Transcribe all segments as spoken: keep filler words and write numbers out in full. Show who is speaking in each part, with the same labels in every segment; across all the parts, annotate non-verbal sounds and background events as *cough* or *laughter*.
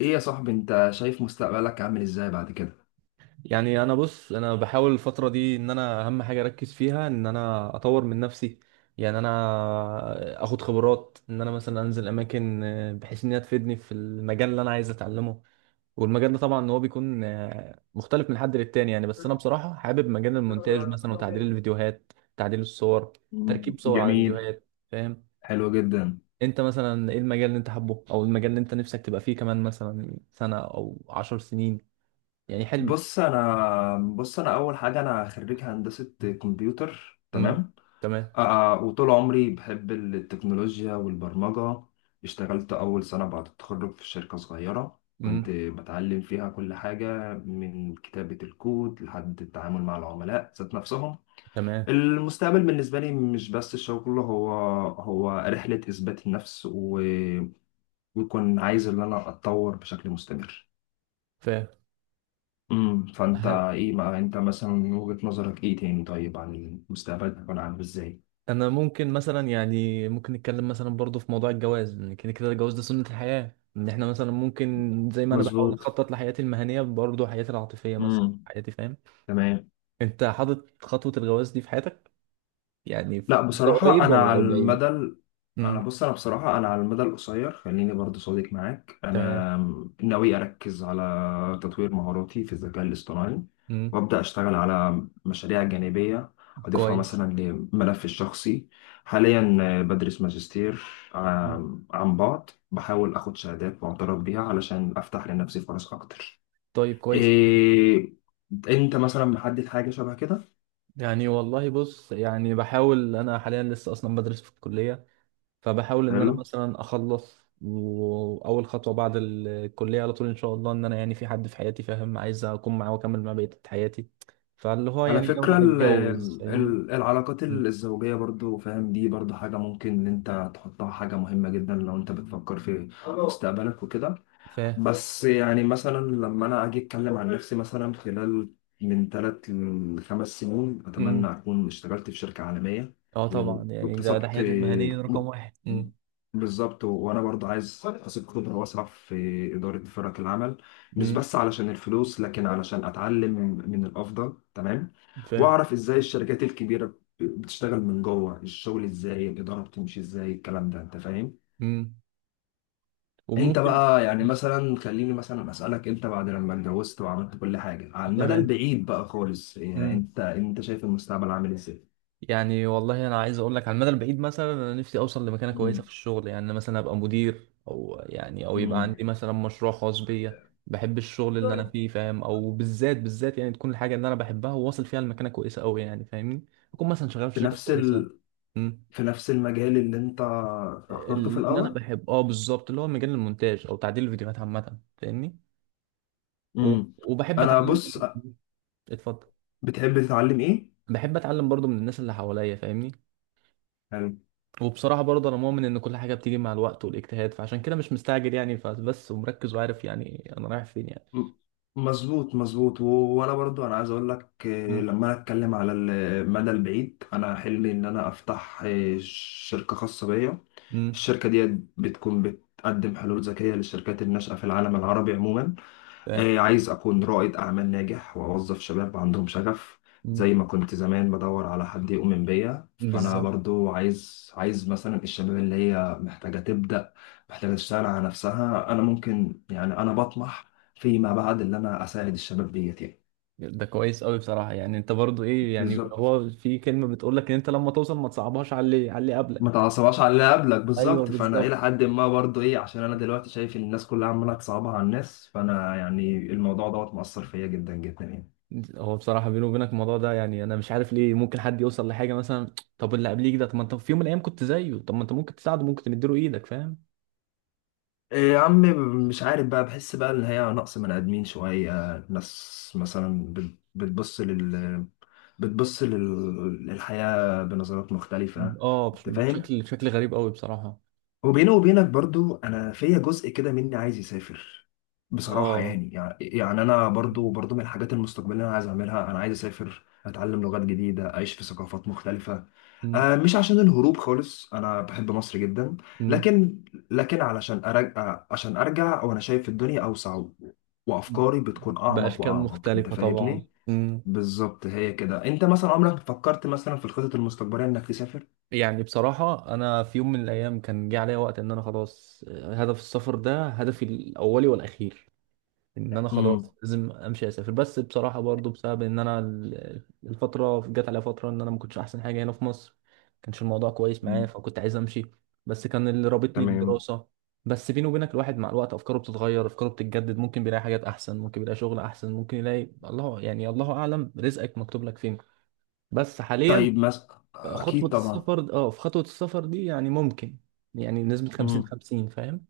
Speaker 1: ايه يا صاحبي، انت شايف مستقبلك عامل ازاي بعد كده؟
Speaker 2: يعني انا بص انا بحاول الفتره دي ان انا اهم حاجه اركز فيها ان انا اطور من نفسي. يعني انا اخد خبرات ان انا مثلا انزل اماكن، آه، بحيث ان هي تفيدني في المجال اللي انا عايز اتعلمه. والمجال ده طبعا هو بيكون آه، مختلف من حد للتاني، يعني بس انا بصراحه حابب مجال المونتاج مثلا وتعديل الفيديوهات، تعديل الصور،
Speaker 1: مم.
Speaker 2: تركيب صور على
Speaker 1: جميل.
Speaker 2: فيديوهات، فاهم؟
Speaker 1: حلو جدا.
Speaker 2: انت مثلا ايه المجال اللي انت حابه، او المجال اللي انت نفسك تبقى فيه كمان مثلا سنه او عشر سنين؟ يعني حلمك؟
Speaker 1: بص انا بص انا اول حاجه انا خريج هندسه كمبيوتر،
Speaker 2: امم.
Speaker 1: تمام.
Speaker 2: تمام.
Speaker 1: آه آه، وطول عمري بحب التكنولوجيا والبرمجه. اشتغلت اول سنه بعد التخرج في شركه صغيره
Speaker 2: مم.
Speaker 1: كنت بتعلم فيها كل حاجه، من كتابه الكود لحد التعامل مع العملاء ذات نفسهم.
Speaker 2: تمام.
Speaker 1: المستقبل بالنسبة لي مش بس الشغل، هو هو رحلة إثبات النفس، و... بيكون عايز ان انا اتطور بشكل مستمر.
Speaker 2: فاهم.
Speaker 1: امم، فانت
Speaker 2: هل
Speaker 1: ايه بقى؟ انت مثلا من وجهة نظرك ايه تاني؟ طيب، عن المستقبل هيكون عامل ازاي؟
Speaker 2: انا ممكن مثلا، يعني ممكن نتكلم مثلا برضو في موضوع الجواز، لان كده كده الجواز ده سنة الحياة، ان احنا مثلا ممكن زي ما انا بحاول
Speaker 1: مظبوط.
Speaker 2: اخطط لحياتي المهنية برضو حياتي العاطفية مثلا،
Speaker 1: امم.
Speaker 2: حياتي، فاهم.
Speaker 1: تمام.
Speaker 2: انت حاطط خطوة الجواز دي في حياتك؟ يعني في
Speaker 1: لا
Speaker 2: ده
Speaker 1: بصراحة،
Speaker 2: قريب
Speaker 1: أنا
Speaker 2: ولا
Speaker 1: على
Speaker 2: او بعيد؟
Speaker 1: المدى ال- أنا
Speaker 2: امم.
Speaker 1: بص، أنا بصراحة أنا على المدى القصير خليني برضو صادق معاك،
Speaker 2: تمام.
Speaker 1: أنا ناوي أركز على تطوير مهاراتي في الذكاء الاصطناعي،
Speaker 2: امم.
Speaker 1: وأبدأ أشتغل على مشاريع جانبية أضيفها
Speaker 2: كويس.
Speaker 1: مثلا لملفي الشخصي. حاليا بدرس ماجستير
Speaker 2: مم.
Speaker 1: عن عن بعد، بحاول أخد شهادات معترف بيها علشان أفتح لنفسي فرص أكتر.
Speaker 2: طيب كويس.
Speaker 1: إيه، أنت مثلا محدد حاجة شبه كده؟
Speaker 2: يعني والله بص، يعني بحاول، انا حاليا لسه اصلا بدرس في الكلية، فبحاول ان انا مثلا اخلص، واول خطوه بعد الكليه على طول ان شاء الله، ان انا يعني في حد في حياتي، فاهم، عايز اكون معاه واكمل معاه بقيه حياتي. فاللي هو
Speaker 1: على
Speaker 2: يعني
Speaker 1: فكرة
Speaker 2: ناوي
Speaker 1: ال-
Speaker 2: اتجوز، فاهمني.
Speaker 1: ال- العلاقات
Speaker 2: مم.
Speaker 1: الزوجية برضو فاهم، دي برضو حاجة ممكن إن أنت تحطها حاجة مهمة جدا لو أنت بتفكر في مستقبلك وكده.
Speaker 2: فاهم.
Speaker 1: بس يعني مثلا لما انا اجي اتكلم عن نفسي، مثلا خلال من ثلاث لخمس سنين، اتمنى
Speaker 2: مم.
Speaker 1: اكون اشتغلت في شركه عالميه
Speaker 2: اه طبعا، يعني ده ده
Speaker 1: واكتسبت.
Speaker 2: حياتي المهنيه رقم واحد. مم.
Speaker 1: بالظبط، وانا برضه عايز اكتسب خبره واسعه في اداره فرق العمل، مش
Speaker 2: مم.
Speaker 1: بس علشان الفلوس لكن علشان اتعلم من الافضل. تمام.
Speaker 2: فاهم.
Speaker 1: واعرف ازاي الشركات الكبيره بتشتغل من جوه، الشغل ازاي، الاداره بتمشي ازاي، الكلام ده انت فاهم.
Speaker 2: مم.
Speaker 1: انت
Speaker 2: وممكن.
Speaker 1: بقى يعني مثلا خليني مثلا اسالك، انت بعد لما اتجوزت وعملت كل حاجه على المدى
Speaker 2: تمام.
Speaker 1: البعيد بقى خالص، يعني
Speaker 2: مم.
Speaker 1: انت انت شايف المستقبل عامل ازاي؟
Speaker 2: يعني والله انا عايز اقول لك على المدى البعيد مثلا، انا نفسي اوصل لمكانه كويسه في
Speaker 1: امم.
Speaker 2: الشغل، يعني أنا مثلا ابقى مدير، او يعني او يبقى
Speaker 1: امم.
Speaker 2: عندي مثلا مشروع خاص بيا. بحب الشغل اللي انا فيه، فاهم، او بالذات بالذات، يعني تكون الحاجه اللي انا بحبها وواصل فيها لمكانه كويسه قوي، يعني فاهمني. اكون مثلا شغال في
Speaker 1: في
Speaker 2: شركه
Speaker 1: نفس
Speaker 2: كويسه.
Speaker 1: ال...
Speaker 2: أمم.
Speaker 1: في نفس المجال اللي انت اخترته في
Speaker 2: اللي انا
Speaker 1: الاول.
Speaker 2: بحب، اه بالظبط، اللي هو مجال المونتاج او تعديل الفيديوهات عامه، فاهمني. و-
Speaker 1: امم.
Speaker 2: وبحب
Speaker 1: انا
Speaker 2: اتعلم.
Speaker 1: بص،
Speaker 2: اتفضل.
Speaker 1: بتحب تتعلم ايه
Speaker 2: بحب اتعلم برضو من الناس اللي حواليا، فاهمني.
Speaker 1: يعني؟
Speaker 2: وبصراحة برضه أنا مؤمن إن كل حاجة بتيجي مع الوقت والاجتهاد، فعشان كده مش مستعجل يعني، فبس ومركز وعارف يعني أنا رايح فين يعني.
Speaker 1: م- مظبوط مظبوط، و- وانا برضو انا عايز اقول لك، آه،
Speaker 2: مم.
Speaker 1: لما انا اتكلم على المدى البعيد، انا حلمي ان انا افتح آه، شركة خاصة بيا.
Speaker 2: مم.
Speaker 1: الشركة دي بتكون بتقدم حلول ذكية للشركات الناشئة في العالم العربي عموما.
Speaker 2: فاهم.
Speaker 1: آه، عايز أكون رائد أعمال ناجح وأوظف شباب عندهم شغف.
Speaker 2: مم.
Speaker 1: زي ما كنت زمان بدور على حد يؤمن بيا، فأنا
Speaker 2: بالظبط.
Speaker 1: برضو عايز عايز مثلا الشباب اللي هي محتاجة تبدأ، محتاجة تشتغل على نفسها. أنا ممكن يعني أنا بطمح فيما بعد اللي أنا أساعد الشباب ديت يعني.
Speaker 2: ده كويس قوي بصراحة، يعني أنت برضه إيه؟ يعني
Speaker 1: بالظبط،
Speaker 2: هو في كلمة بتقول لك إن أنت لما توصل ما تصعبهاش على اللي على اللي
Speaker 1: ما
Speaker 2: قبلك.
Speaker 1: تعصبهاش على اللي قبلك
Speaker 2: ايوه
Speaker 1: بالظبط، فأنا إلى
Speaker 2: بالظبط.
Speaker 1: حد ما برضو إيه، عشان أنا دلوقتي شايف إن الناس كلها عمالة تصعبها على الناس، فأنا يعني الموضوع دوت مأثر فيا جدا جدا يعني.
Speaker 2: هو بصراحة بيني وبينك الموضوع ده، يعني أنا مش عارف ليه ممكن حد يوصل لحاجة مثلا، طب اللي قبليك ده، طب ما أنت في يوم من الأيام كنت زيه، طب ما أنت ممكن تساعده، ممكن تديله إيدك، فاهم.
Speaker 1: إيه، يا عم، مش عارف بقى، بحس بقى ان هي نقص من ادمين شويه. ناس مثلا بت- بتبص لل، بتبص لل... للحياه بنظرات مختلفه،
Speaker 2: أه، بش-
Speaker 1: انت فاهم.
Speaker 2: بشكل بشكل غريب قوي بصراحة.
Speaker 1: وبيني وبينك برضو انا فيا جزء كده مني عايز يسافر بصراحه،
Speaker 2: اه.
Speaker 1: يعني يعني يعني انا برضو برضو من الحاجات المستقبليه اللي انا عايز اعملها، انا عايز اسافر، اتعلم لغات جديده، اعيش في ثقافات مختلفه.
Speaker 2: مم.
Speaker 1: آه، مش عشان الهروب خالص، انا بحب مصر جدا،
Speaker 2: مم.
Speaker 1: لكن لكن علشان ارجع، عشان ارجع وانا شايف الدنيا اوسع، و- وافكاري بتكون اعمق
Speaker 2: بأشكال
Speaker 1: واعمق انت
Speaker 2: مختلفة طبعا.
Speaker 1: فاهمني.
Speaker 2: مم.
Speaker 1: بالظبط. هي كده. انت مثلا عمرك فكرت مثلا في الخطط المستقبليه انك تسافر؟
Speaker 2: يعني بصراحة، أنا في يوم من الأيام كان جه عليا وقت إن أنا خلاص، آه، هدف السفر ده هدفي الأولي والأخير، ان انا
Speaker 1: امم.
Speaker 2: خلاص لازم امشي اسافر. بس بصراحه برضو بسبب ان انا ال- الفتره جت عليا فتره ان انا ما كنتش احسن حاجه هنا في مصر، ما كانش الموضوع كويس معايا، فكنت عايز امشي، بس كان اللي رابطني
Speaker 1: تمام.
Speaker 2: بالدراسه. بس بيني وبينك، الواحد مع الوقت افكاره بتتغير، افكاره بتتجدد، ممكن بيلاقي حاجات احسن، ممكن يلاقي شغل احسن، ممكن يلاقي الله يعني، الله اعلم رزقك مكتوب لك فين. بس حاليا،
Speaker 1: طيب مثلا.
Speaker 2: خطوه
Speaker 1: اكيد طبعا.
Speaker 2: السفر اه في خطوه السفر دي يعني ممكن، يعني نسبه 50
Speaker 1: مم.
Speaker 2: 50 فاهم.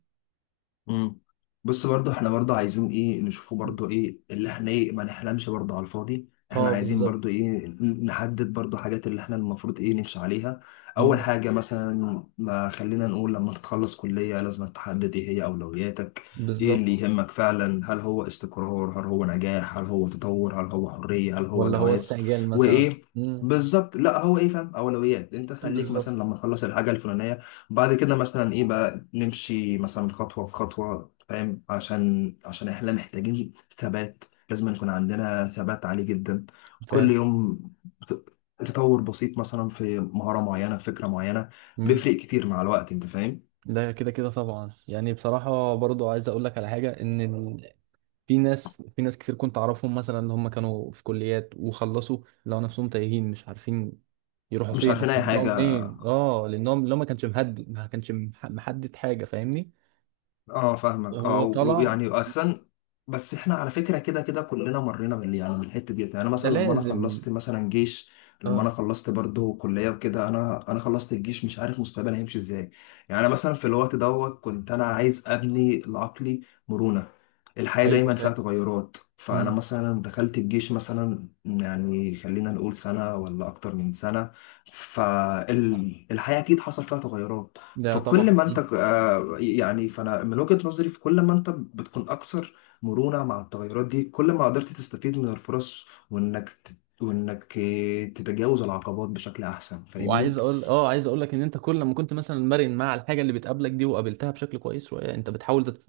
Speaker 1: مم. بص برضو، احنا برضو عايزين ايه نشوفه؟ برضو ايه اللي احنا ايه، ما نحلمش برضو على الفاضي، احنا
Speaker 2: اه
Speaker 1: عايزين
Speaker 2: بالظبط.
Speaker 1: برضو ايه نحدد برضو حاجات اللي احنا المفروض ايه نمشي عليها. اول
Speaker 2: مم.
Speaker 1: حاجة مثلا، ما خلينا نقول لما تتخلص كلية لازم تحدد ايه هي اولوياتك. ايه اللي
Speaker 2: بالظبط.
Speaker 1: يهمك فعلا؟ هل هو استقرار؟ هل هو نجاح؟ هل هو تطور؟ هل هو حرية؟ هل هو
Speaker 2: ولا هو
Speaker 1: جواز؟
Speaker 2: استعجال مثلا.
Speaker 1: وايه؟
Speaker 2: امم.
Speaker 1: بالظبط، لا هو ايه فاهم، اولويات. انت خليك
Speaker 2: بالظبط.
Speaker 1: مثلا لما تخلص الحاجة الفلانية، بعد كده مثلا ايه بقى، نمشي مثلا خطوة بخطوة، فاهم، عشان عشان احنا محتاجين ثبات، لازم يكون عندنا ثبات عالي جدا. كل
Speaker 2: فاهم.
Speaker 1: يوم ت- تطور بسيط مثلا في مهارة معينة، في فكرة معينة،
Speaker 2: امم.
Speaker 1: بيفرق كتير مع الوقت، انت فاهم.
Speaker 2: ده كده كده طبعا، يعني بصراحة برضو عايز اقول لك على حاجة، ان ال... في ناس في ناس كتير كنت اعرفهم مثلا، اللي هم كانوا في كليات وخلصوا، لقوا نفسهم تايهين، مش عارفين يروحوا
Speaker 1: مش
Speaker 2: فين *laughs*
Speaker 1: عارفين اي
Speaker 2: ويبدأوا
Speaker 1: حاجة.
Speaker 2: منين، اه لانهم لو ما كانش مهدد، ما كانش مح- محدد حاجة، فاهمني.
Speaker 1: اه فاهمك، اه،
Speaker 2: هو طلع.
Speaker 1: ويعني اساسا. بس احنا على فكره كده كده كلنا مرينا بال، يعني بالحته ديت، يعني
Speaker 2: ده
Speaker 1: مثلا لما انا
Speaker 2: لازم.
Speaker 1: خلصت مثلا جيش، لما
Speaker 2: اه.
Speaker 1: انا خلصت برضه كليه وكده، انا انا خلصت الجيش مش عارف مستقبلي هيمشي ازاي. يعني أنا مثلا في الوقت دوت كنت انا عايز ابني لعقلي مرونه. الحياه
Speaker 2: ايوه
Speaker 1: دايما
Speaker 2: فاهم.
Speaker 1: فيها تغيرات، فانا
Speaker 2: مم.
Speaker 1: مثلا دخلت الجيش مثلا، يعني خلينا نقول سنه ولا اكتر من سنه، فالحياه اكيد حصل فيها تغيرات.
Speaker 2: ده
Speaker 1: فكل
Speaker 2: طبعا.
Speaker 1: ما انت آه، يعني، فانا من وجهة نظري، في كل ما انت بتكون اكثر مرونة مع التغيرات دي، كل ما قدرت تستفيد من الفرص، وانك ت- وانك آه، تتجاوز العقبات بشكل احسن، فاهمني.
Speaker 2: وعايز اقول اه عايز اقول لك ان انت كل لما كنت مثلا مرن مع الحاجه اللي بتقابلك دي، وقابلتها بشكل كويس شويه، انت بتحاول تت...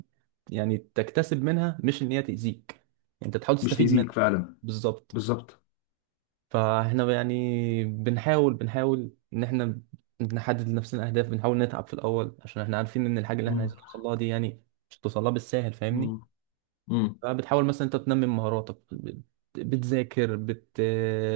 Speaker 2: يعني تكتسب منها، مش ان هي تاذيك. يعني انت بتحاول
Speaker 1: مش
Speaker 2: تستفيد
Speaker 1: تأذيك
Speaker 2: منها.
Speaker 1: فعلا.
Speaker 2: بالظبط.
Speaker 1: بالظبط.
Speaker 2: فاحنا يعني بنحاول بنحاول ان احنا نحدد لنفسنا اهداف، بنحاول نتعب في الاول، عشان احنا عارفين ان الحاجه اللي احنا
Speaker 1: مم.
Speaker 2: عايزين نوصل لها دي يعني مش هتوصل لها بالساهل، فاهمني.
Speaker 1: مم. مم.
Speaker 2: فبتحاول مثلا انت تنمي مهاراتك، بت- بتذاكر، بت...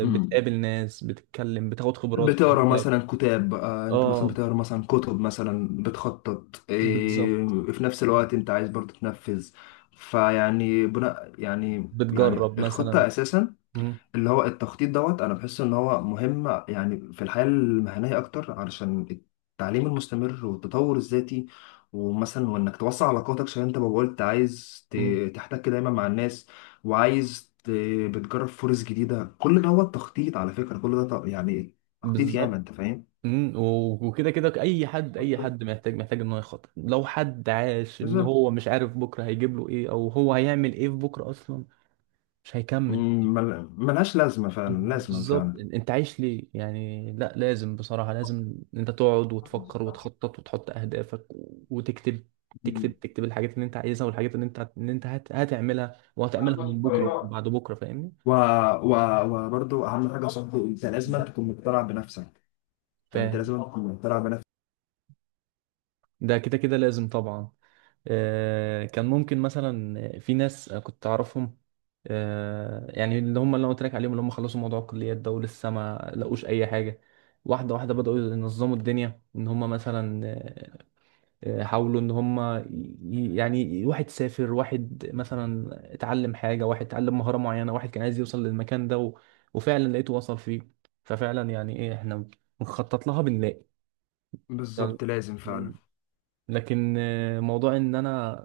Speaker 1: مم.
Speaker 2: بتقابل ناس، بتتكلم، بتاخد خبرات في
Speaker 1: بتقرا
Speaker 2: مجالك.
Speaker 1: مثلا كتاب، آه، انت مثلا
Speaker 2: اه
Speaker 1: بتقرا مثلا كتب، مثلا بتخطط إيه،
Speaker 2: بالظبط.
Speaker 1: في نفس الوقت انت عايز برضه تنفذ. فيعني بناء، يعني يعني
Speaker 2: بتجرب مثلا.
Speaker 1: الخطة اساسا.
Speaker 2: مم.
Speaker 1: اللي هو التخطيط دوت، انا بحس ان هو مهم يعني في الحياة المهنية اكتر، علشان التعليم المستمر والتطور الذاتي، ومثلا وانك توسع علاقاتك عشان انت ما قلت عايز
Speaker 2: مم.
Speaker 1: ت- تحتك دايما مع الناس، وعايز ت- بتجرب فرص جديدة. كل ده هو التخطيط، على فكرة كل ده ت- يعني تخطيط ياما،
Speaker 2: بالظبط.
Speaker 1: انت فاهم.
Speaker 2: مم. و- وكده كده، اي حد اي حد محتاج محتاج ان هو يخطط، لو حد عاش ان
Speaker 1: بالظبط.
Speaker 2: هو مش عارف بكره هيجيب له ايه، او هو هيعمل ايه في بكره اصلا، مش هيكمل.
Speaker 1: مم، مل- ملهاش لازمة فعلا، لازمة
Speaker 2: بالظبط.
Speaker 1: فعلا.
Speaker 2: إن- انت عايش ليه يعني؟ لا لازم، بصراحة لازم انت تقعد وتفكر وتخطط وتحط اهدافك، و- وتكتب،
Speaker 1: مم.
Speaker 2: تكتب تكتب الحاجات اللي انت عايزها، والحاجات اللي انت هت- اللي انت هت... هتعملها، وهتعملها من بكره
Speaker 1: أيوة.
Speaker 2: وبعد بكره، فاهمني.
Speaker 1: و... و... وبرضه أهم حاجة يا صاحبي، أنت لازم
Speaker 2: مم.
Speaker 1: تكون مقتنع بنفسك. يعني انت
Speaker 2: فاهم.
Speaker 1: لازم تكون طالع بنفسك.
Speaker 2: ده كده كده لازم طبعا. آه، كان ممكن مثلا في ناس كنت اعرفهم، آه، يعني اللي هم اللي انا قلت لك عليهم، اللي هم خلصوا موضوع الكليات ده ولسه ما لقوش اي حاجه، واحده واحده بداوا ينظموا الدنيا ان هم مثلا، آه، آه، حاولوا ان هم ي- يعني، واحد سافر، واحد مثلا اتعلم حاجه، واحد اتعلم مهاره معينه، واحد كان عايز يوصل للمكان ده و... وفعلا لقيته وصل فيه. ففعلا يعني ايه، احنا بنخطط لها بنلاقي.
Speaker 1: بالظبط لازم فعلا.
Speaker 2: لكن آه، موضوع ان انا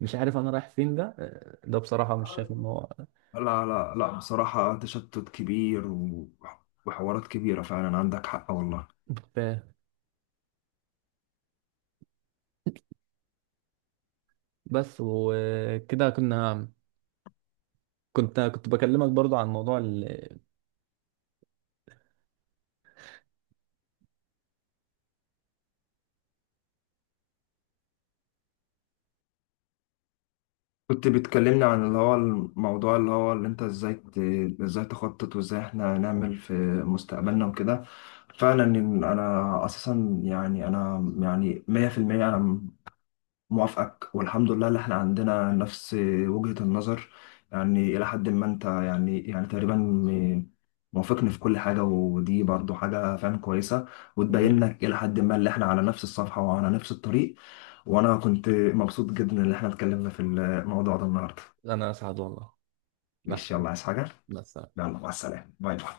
Speaker 2: مش عارف انا رايح فين ده، آه، ده بصراحة مش شايف ان هو،
Speaker 1: لا لا لا بصراحة، تشتت كبير، و- وحوارات كبيرة فعلا، عندك حق والله.
Speaker 2: فاهم. بس، وكده كنا كنت كنت بكلمك برضو عن موضوع ال...
Speaker 1: كنت بتكلمني عن اللي هو الموضوع، اللي هو اللي انت ازاي ت- ازاي تخطط، وازاي احنا نعمل في مستقبلنا وكده. فعلا، إن انا اساسا يعني انا يعني مية في المية انا موافقك، والحمد لله اللي احنا عندنا نفس وجهة النظر. يعني إلى حد ما أنت يعني يعني تقريبا م- موافقني في كل حاجة، ودي برضو حاجة فعلا كويسة، وتبين
Speaker 2: مهم.
Speaker 1: لك إلى حد ما اللي احنا على نفس الصفحة وعلى نفس الطريق. وأنا كنت مبسوط جدا إن احنا اتكلمنا في الموضوع ده النهاردة.
Speaker 2: انا اسعد والله. لا.
Speaker 1: ماشي، يلا، عايز حاجة؟
Speaker 2: بس.
Speaker 1: يلا مع السلامة، باي باي.